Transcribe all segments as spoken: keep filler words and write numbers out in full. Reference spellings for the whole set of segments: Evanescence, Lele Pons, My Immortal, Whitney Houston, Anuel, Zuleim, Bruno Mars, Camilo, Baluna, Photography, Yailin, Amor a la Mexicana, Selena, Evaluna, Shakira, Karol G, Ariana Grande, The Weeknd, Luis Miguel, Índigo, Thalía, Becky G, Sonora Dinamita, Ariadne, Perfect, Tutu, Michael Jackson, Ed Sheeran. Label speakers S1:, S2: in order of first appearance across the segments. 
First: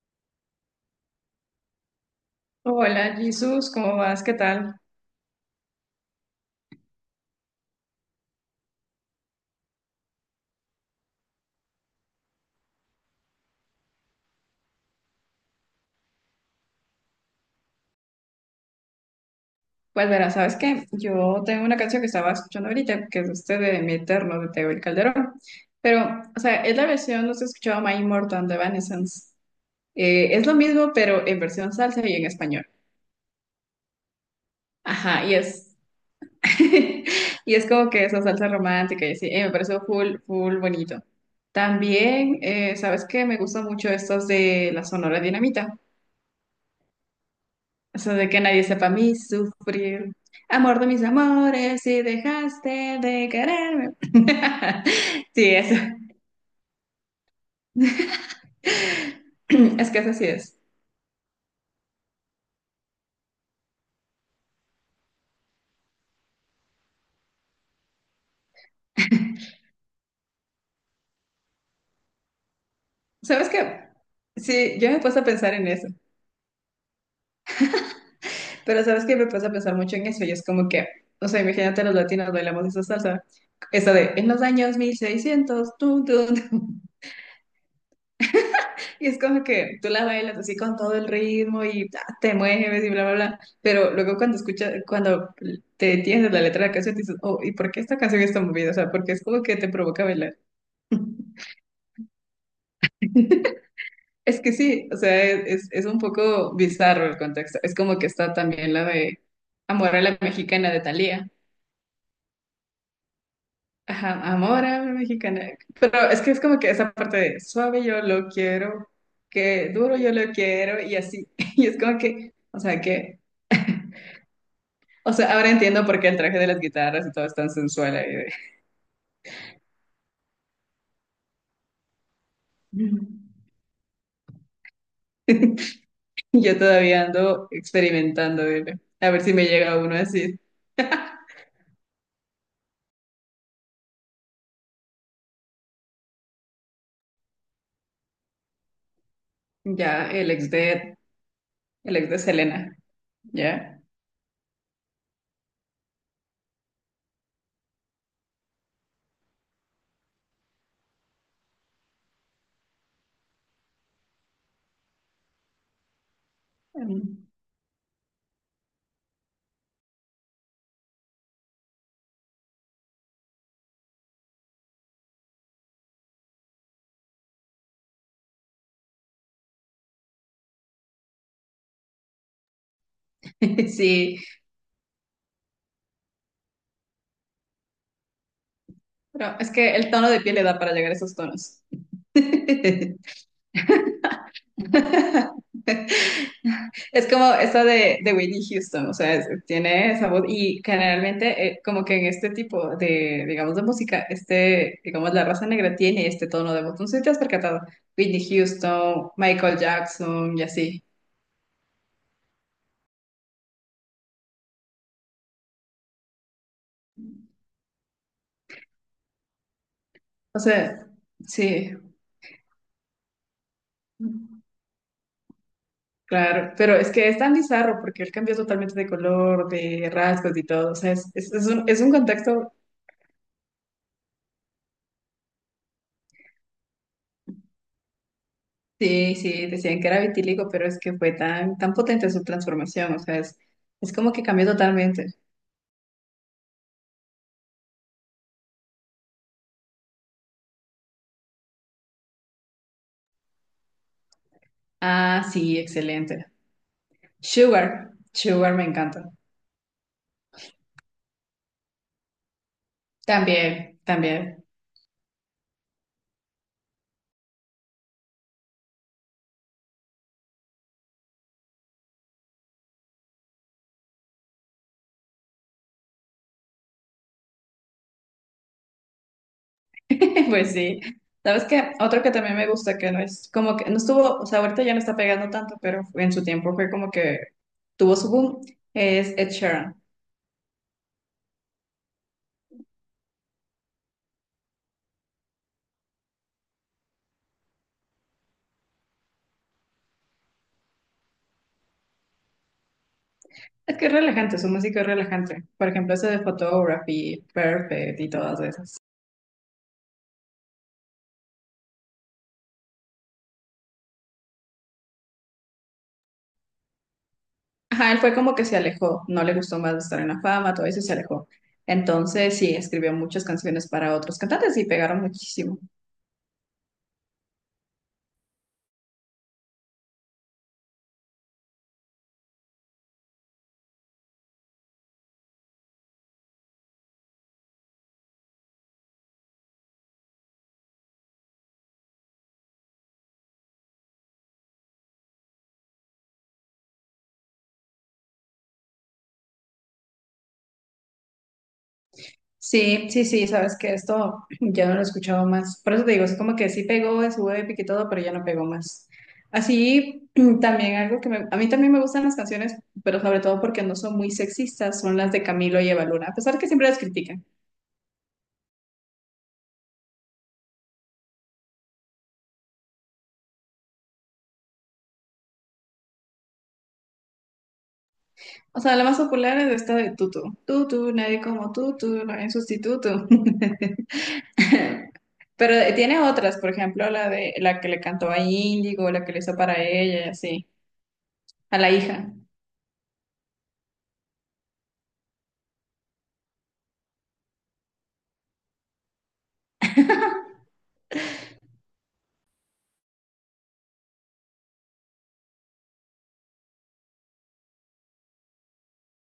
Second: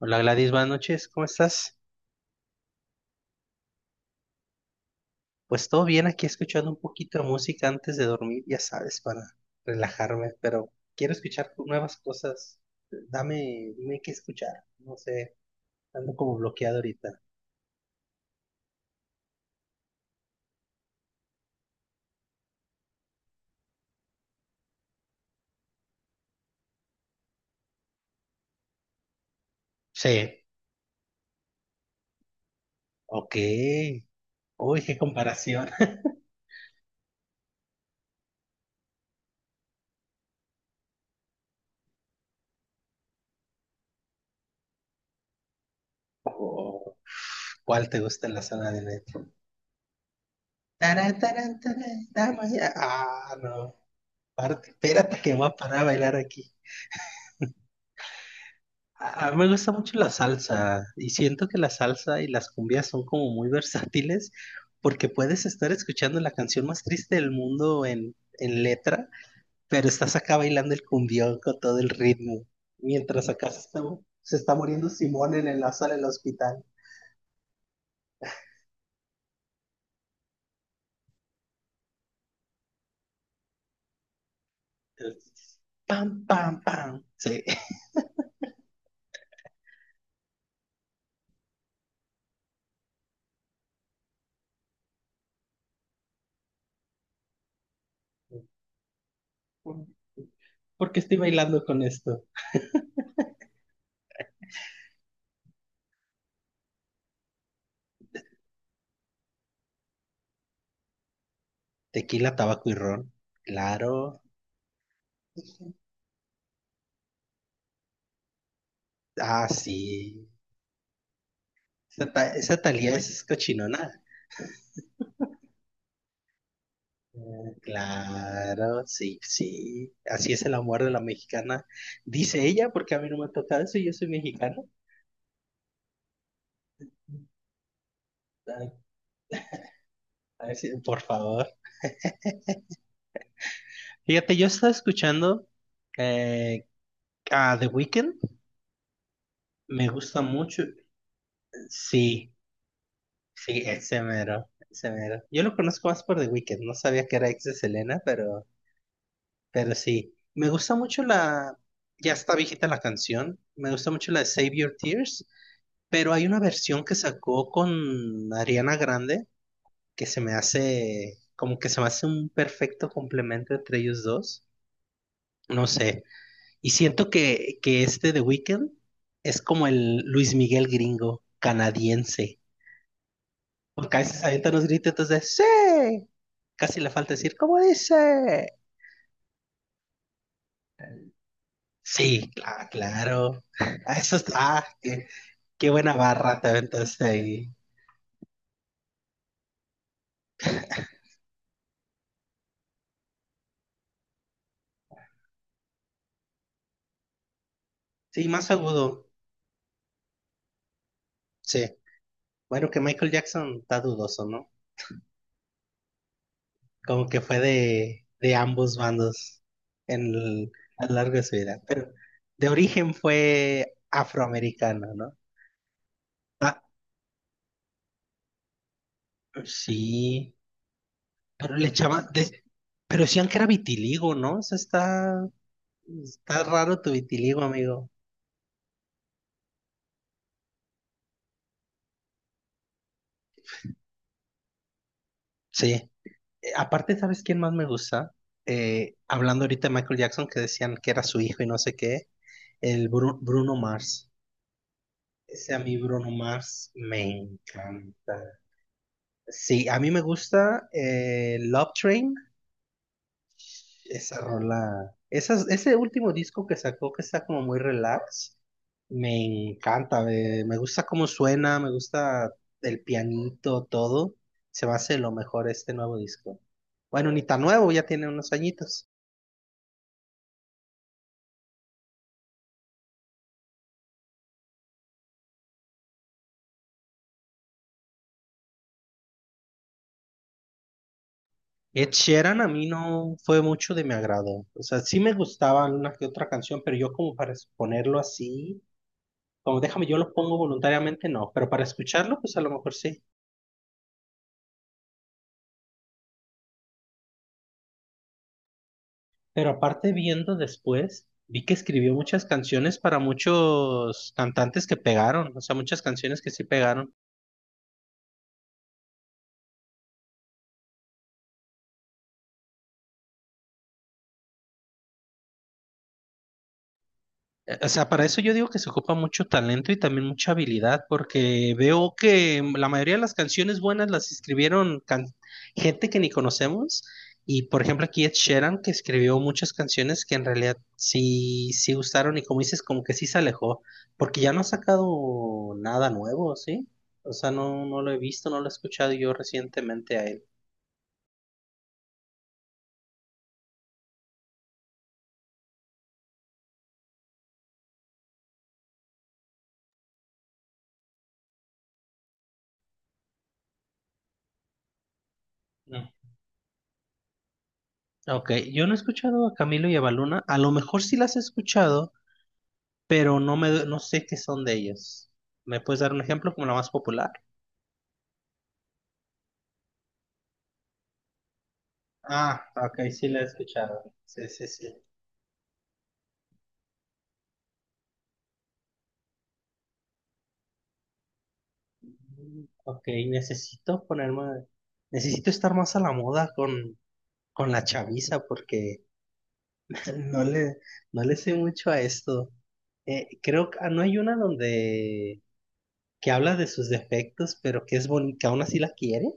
S1: Hola Gladys, buenas noches, ¿cómo estás?
S2: Hola, Jesús, ¿cómo vas? ¿Qué tal?
S1: Pues todo bien, aquí escuchando un poquito de música antes de dormir, ya sabes, para relajarme, pero quiero escuchar nuevas cosas. Dame, dime qué escuchar, no sé, ando como bloqueado ahorita.
S2: Pues verás, ¿sabes qué? Yo tengo una canción que estaba escuchando ahorita, que es este de Mi Eterno, de Teo y Calderón. Pero, o sea, es la versión, no se escuchaba My Immortal de Evanescence. Eh,
S1: Sí.
S2: es lo mismo, pero en versión salsa y en español.
S1: Ok. Uy, qué
S2: Ajá, y
S1: comparación.
S2: es, y es como que esa salsa romántica, y así, eh, me pareció full, full bonito. También, eh, ¿sabes qué? Me gustan mucho estas de la Sonora Dinamita.
S1: Oh, ¿cuál
S2: O
S1: te
S2: sea,
S1: gusta
S2: de
S1: en
S2: que
S1: la
S2: nadie
S1: zona de
S2: sepa a mí
S1: metro?
S2: sufrir. Amor de mis
S1: Tarán, tarán,
S2: amores, si
S1: tarán, dama ya.
S2: dejaste de
S1: Ah, no.
S2: quererme.
S1: Parte- espérate que voy
S2: Sí,
S1: a
S2: eso.
S1: parar a bailar aquí. A mí me gusta
S2: Es
S1: mucho
S2: que
S1: la
S2: eso sí es.
S1: salsa y siento que la salsa y las cumbias son como muy versátiles porque puedes estar escuchando la canción más triste del mundo en, en letra, pero estás acá bailando el cumbión con todo el ritmo, mientras
S2: ¿Sabes
S1: acá se está,
S2: qué?
S1: se está
S2: Sí,
S1: muriendo
S2: yo me he puesto a
S1: Simón en
S2: pensar
S1: el
S2: en eso.
S1: sala del hospital.
S2: Pero ¿sabes qué? Me he puesto a pensar mucho en eso. Y es como que, o sea, imagínate los latinos bailamos esa salsa. Esa de, en los años
S1: Entonces,
S2: mil seiscientos, tú.
S1: pam, pam, pam. Sí.
S2: Y es como que tú la bailas así con todo el ritmo y ta, te mueves y bla, bla, bla. Pero luego cuando escuchas, cuando te entiendes la letra de la canción, dices, oh, ¿y por qué esta canción está movida? O sea, porque es como que te
S1: ¿Por
S2: provoca bailar.
S1: ¿Por qué estoy bailando con esto?
S2: Es que sí, o sea, es, es un poco bizarro el contexto. Es como que está también la de Amor a la Mexicana de Thalía.
S1: Tequila, tabaco y ron.
S2: Ajá,
S1: Claro.
S2: Amor a la Mexicana. Pero es que es como que esa parte de suave yo lo quiero,
S1: Ah,
S2: que
S1: sí.
S2: duro yo lo quiero y así. Y es como
S1: Esa, ta-
S2: que,
S1: esa
S2: o sea,
S1: Thalía
S2: que
S1: es cochinona.
S2: o sea, ahora entiendo por qué el traje de las guitarras y todo es tan
S1: Mm,
S2: sensual ahí. De-
S1: claro, sí, sí. Así es el amor de la mexicana. Dice ella, porque a mí no me ha tocado eso, yo soy mexicano.
S2: Yo todavía ando experimentando,
S1: Ay,
S2: dile. A ver si me llega uno así.
S1: a ver si- por favor. Fíjate, yo estaba escuchando eh, a The Weeknd. Me
S2: Ya,
S1: gusta
S2: el ex
S1: mucho.
S2: de, el ex de
S1: Sí,
S2: Selena.
S1: sí,
S2: Ya.
S1: ese mero, ese mero. Yo lo conozco más por The Weeknd. No sabía que era ex de Selena, pero, pero sí. Me gusta mucho la... Ya está viejita la canción. Me gusta mucho la de Save Your Tears. Pero hay una versión que
S2: Mm.
S1: sacó con Ariana Grande que se me hace como que se me hace un perfecto complemento entre ellos dos. No sé. Y siento que, que este The Weeknd es como el Luis Miguel gringo canadiense. Porque a
S2: Sí,
S1: veces avientan unos gritos de ¡sí! Casi le falta decir ¿cómo dice?
S2: pero es que el tono de piel le da para llegar a esos tonos.
S1: Sí, cla- claro. Ah, eso está. ah, qué, qué buena barra te aventaste
S2: Es como
S1: ahí.
S2: esta de, de Whitney Houston, o sea, es- tiene esa voz y generalmente eh, como que en este tipo de, digamos, de música, este, digamos, la raza negra tiene este tono de voz. No sé si te has percatado, Whitney
S1: Sí, más agudo.
S2: Houston, Michael Jackson y así.
S1: Sí. Bueno, que Michael Jackson está dudoso, ¿no? Como que fue de, de ambos bandos en
S2: O
S1: el- a
S2: sea,
S1: lo largo de su vida.
S2: sí,
S1: Pero de origen fue afroamericano, ¿no?
S2: claro,
S1: Ah,
S2: pero es que es tan bizarro porque él cambió totalmente de color, de
S1: sí,
S2: rasgos y todo, o sea, es, es- es
S1: pero
S2: un,
S1: le
S2: es un
S1: echaban, de-
S2: contexto,
S1: pero decían que era vitiligo, ¿no? O sea, está, está raro tu vitiligo, amigo.
S2: sí, sí, decían que era vitíligo, pero es que fue tan, tan potente su transformación, o sea, es, es como que cambió totalmente.
S1: Sí. Eh, aparte, ¿sabes quién más me gusta? Eh, hablando ahorita de Michael Jackson, que decían que era su hijo y no sé qué, el Bru- Bruno Mars.
S2: Ah,
S1: Ese
S2: sí,
S1: a mí Bruno
S2: excelente.
S1: Mars me
S2: Sugar,
S1: encanta.
S2: Sugar me encanta.
S1: Sí, a mí me gusta eh, Love Train,
S2: También,
S1: esa
S2: también.
S1: rola, esas, ese último disco que sacó que está como muy relax, me encanta, me, me gusta cómo suena, me gusta el pianito, todo, se me hace lo mejor este nuevo disco. Bueno, ni tan nuevo, ya tiene unos añitos.
S2: Pues sí. ¿Sabes qué? Otro que también me gusta, que no es como que no estuvo, o sea, ahorita ya no está pegando tanto, pero en su tiempo fue como que tuvo su boom, es Ed Sheeran.
S1: Ed Sheeran a mí no fue mucho de mi agrado, o sea, sí me gustaba una que otra canción, pero yo como para ponerlo así, como déjame, yo lo pongo voluntariamente, no, pero para escucharlo, pues a lo mejor sí.
S2: Es que es relajante, su música es relajante. Por ejemplo, ese de Photography, Perfect y todas esas.
S1: Pero aparte viendo después, vi que escribió muchas canciones para muchos cantantes que pegaron, o sea, muchas canciones que sí pegaron.
S2: Ajá, él fue como que se alejó, no le gustó más estar en la fama, todo eso y se alejó. Entonces, sí, escribió muchas canciones para otros cantantes y pegaron muchísimo.
S1: O sea, para eso yo digo que se ocupa mucho talento y también mucha habilidad, porque veo que la mayoría de las canciones buenas las escribieron can- gente que ni conocemos. Y por ejemplo, aquí Ed Sheeran, que escribió muchas canciones que en realidad sí, sí gustaron y como dices, como que sí se alejó, porque ya no ha sacado nada nuevo, ¿sí? O sea, no, no lo he visto, no lo he escuchado yo recientemente a él.
S2: Sí, sí, sí, sabes que esto ya no lo he escuchado más. Por eso te digo, es como que sí pegó en su épica y todo, pero ya no pegó más. Así, también algo que me, a mí también me gustan las canciones, pero sobre todo porque no son muy sexistas, son las de Camilo y Evaluna,
S1: Mm.
S2: a pesar que siempre las critican.
S1: Ok, yo no he escuchado a Camilo y a Baluna, a lo mejor sí las he escuchado pero no me, no sé qué son de ellos. ¿Me puedes dar un ejemplo como la más popular?
S2: O sea, la más popular es esta de Tutu. Tutu, nadie como Tutu, no hay
S1: Ah, ok, sí
S2: sustituto.
S1: la he escuchado. Sí, sí, sí.
S2: Pero tiene otras, por ejemplo, la de la que le cantó a Índigo, la que le hizo para ella y así, a la hija.
S1: Mm, ok, necesito ponerme, necesito estar más a la moda con, con la chaviza porque no le, no le sé mucho a esto. Eh, creo que ah, no hay una donde que habla de sus defectos, pero que es bonita, aún así la quiere.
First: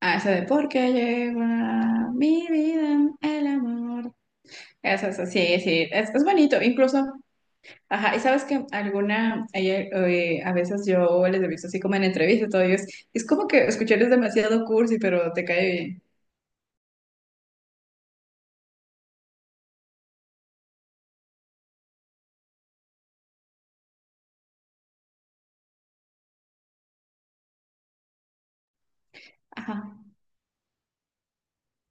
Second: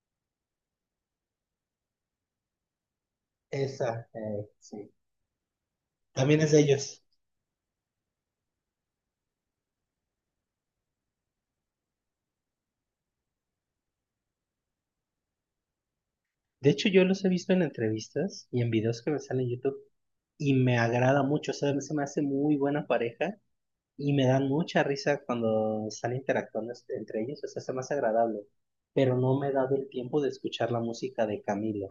S2: Ah, esa de porque llegó a mi vida el
S1: Esa,
S2: amor.
S1: eh, sí.
S2: Esa, esa, sí, sí, es, es
S1: También es de
S2: bonito,
S1: ellos.
S2: incluso. Ajá, y sabes que alguna, ayer, eh, a veces yo les he visto así como en entrevistas, todo, y es, es como que escuchar es demasiado cursi, pero te cae bien.
S1: De hecho, yo los he visto en entrevistas y en videos que me salen en YouTube y me agrada mucho, o sea, se me hace muy buena pareja y me dan mucha risa cuando están interactuando este- entre ellos, o sea, se me hace agradable, pero no me he
S2: Ajá.
S1: dado el tiempo de escuchar la música de Camilo.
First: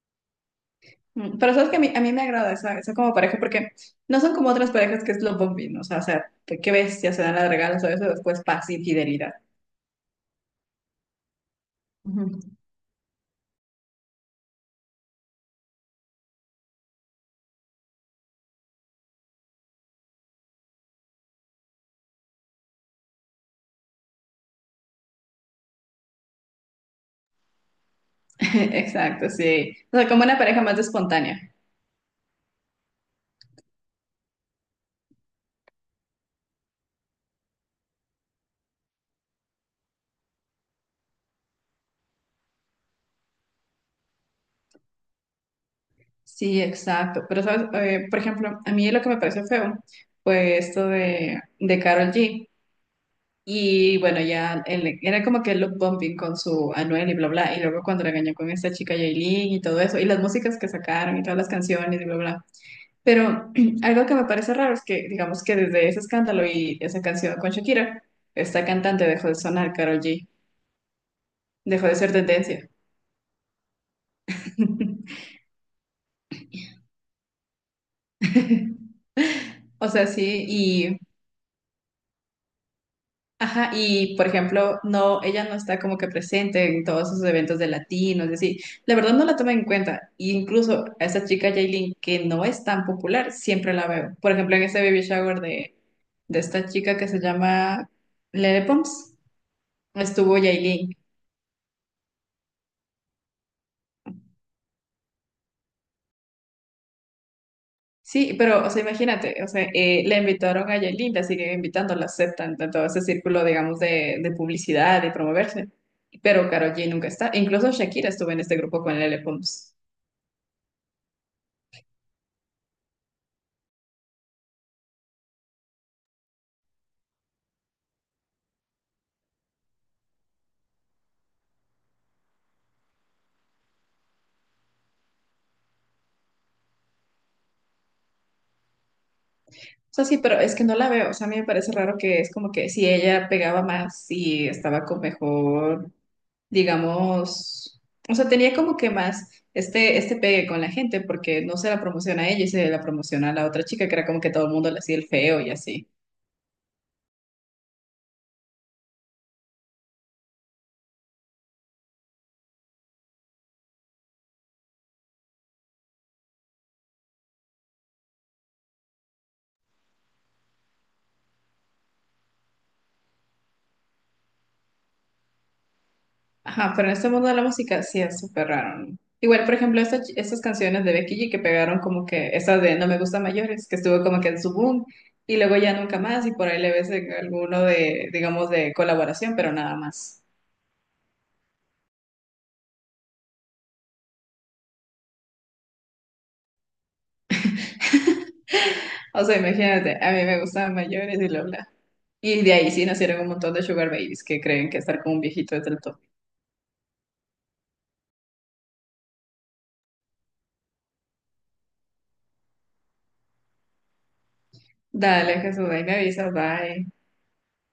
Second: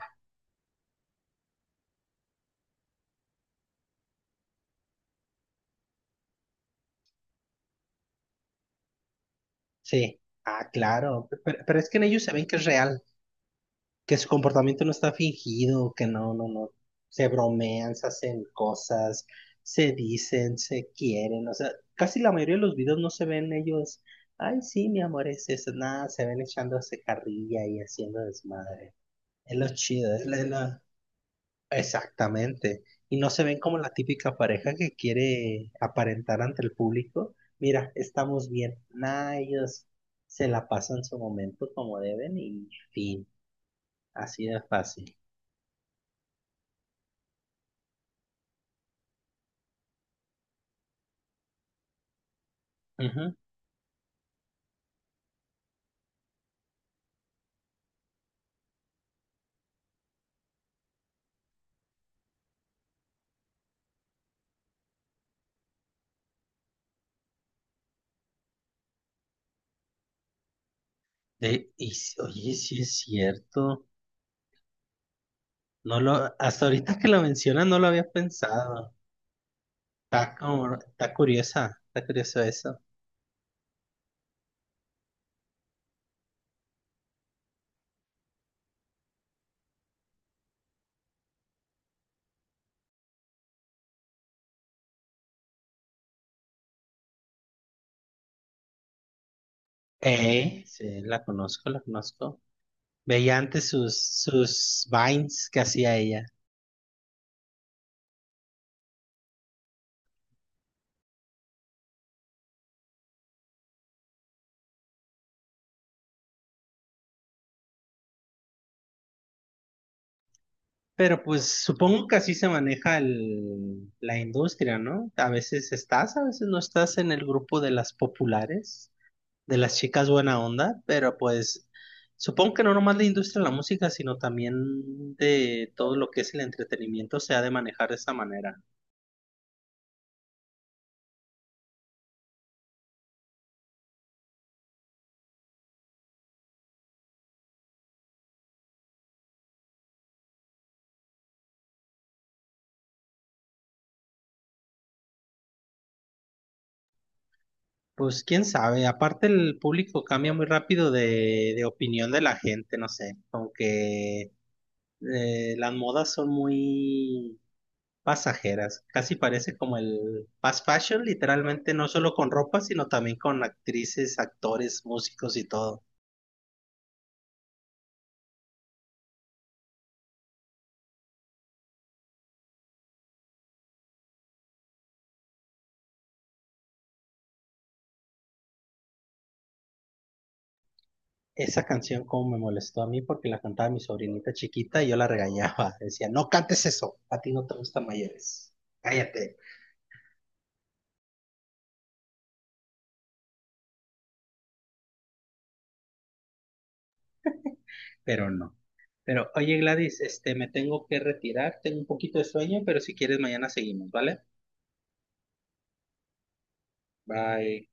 S2: Mm, pero sabes que a mí, a mí me agrada esa, esa como pareja, porque no son como otras parejas que es lo bombín, o sea, o sea, que que ves, ya se dan las regalos o eso, después paz y fidelidad.
S1: Sí, ah, claro, pe- pero, pero es que en ellos se
S2: Ujú.
S1: ven que es real, que su comportamiento no está fingido, que no, no, no, se bromean, se hacen cosas, se dicen, se quieren, o sea, casi la mayoría de los videos no se ven ellos, ay, sí, mi amor, es eso, nada, se ven echándose carrilla y haciendo desmadre.
S2: Exacto,
S1: Es lo
S2: sí. O sea,
S1: chido,
S2: como
S1: es la,
S2: una
S1: es
S2: pareja más
S1: la-
S2: espontánea.
S1: Exactamente. Y no se ven como la típica pareja que quiere aparentar ante el público. Mira, estamos bien. Nah, ellos se la pasan su momento como deben y fin. Así de fácil.
S2: Sí, exacto. Pero, ¿sabes? Eh, por ejemplo, a mí lo que me pareció feo fue esto de, de Karol G.
S1: Ujú.
S2: Y bueno, ya él- era como que el look bumping con su Anuel y bla, bla. Y luego cuando regañó con esta chica Yailin y todo eso, y las músicas que sacaron y todas las canciones y bla, bla. Pero algo que me parece raro es que, digamos que desde ese escándalo y esa canción con Shakira, esta cantante dejó de sonar Karol G,
S1: De,
S2: dejó
S1: y,
S2: de ser
S1: si- Oye,
S2: tendencia.
S1: sí es cierto. No lo, Hasta ahorita que lo mencionas no lo había pensado.
S2: O sea,
S1: Está como,
S2: sí.
S1: está curiosa, está curioso eso.
S2: Ajá, y por ejemplo, no, ella no está como que presente en todos esos eventos de latinos, es decir, la verdad no la toma en cuenta. E incluso a esa chica Jailin, que no es tan popular, siempre la veo. Por ejemplo, en ese baby shower de, de esta chica que se llama Lele Pons, estuvo
S1: Eh,
S2: Yailin.
S1: sí, la conozco, la conozco. Veía antes sus, sus vines que hacía ella.
S2: Sí, pero, o sea, imagínate, o sea, eh, le invitaron a Yailin, la siguen invitando, la aceptan, de todo ese círculo, digamos, de, de publicidad y promoverse. Pero Karol G nunca está. Incluso Shakira estuvo en este grupo con Lele Pons.
S1: Pero pues supongo que así se maneja el, la industria, ¿no? A veces estás, a veces no estás en el grupo de las populares, de las chicas buena onda, pero pues supongo que no nomás la industria de la música, sino también de todo lo que es el entretenimiento se ha de manejar de esa manera.
S2: O sea, sí, pero es que no la veo. O sea, a mí me parece raro que es como que si ella pegaba más y estaba con mejor, digamos, o sea, tenía como que más este, este pegue con la gente porque no se la promociona a ella y se la promociona a la otra chica, que era como que todo el mundo le hacía el feo y así.
S1: Pues quién sabe, aparte el público cambia muy rápido de, de opinión de la gente, no sé, aunque eh, las modas son muy pasajeras, casi parece como el fast fashion, literalmente no solo con ropa, sino también con actrices, actores, músicos y todo.
S2: Ajá, pero en este mundo de la música sí es súper raro. ¿No? Igual, por ejemplo, estas, estas canciones de Becky G que pegaron como que, esta de No me gusta mayores, que estuvo como que en su boom y luego ya nunca más y por ahí le ves en alguno de, digamos, de colaboración, pero nada más.
S1: Esa canción como me molestó a mí porque la cantaba mi sobrinita chiquita y yo la regañaba. Decía, no cantes eso, a ti no te gustan mayores.
S2: O
S1: Cállate,
S2: sea, imagínate, a mí me gustaban mayores y bla, bla. Y de ahí sí nacieron un montón de sugar babies que creen que estar con un viejito es del top.
S1: pero no. Pero oye Gladys, este, me tengo que retirar, tengo un poquito de sueño, pero si quieres mañana seguimos, ¿vale?
S2: Dale, Jesús, ahí me avisas, bye.
S1: Bye.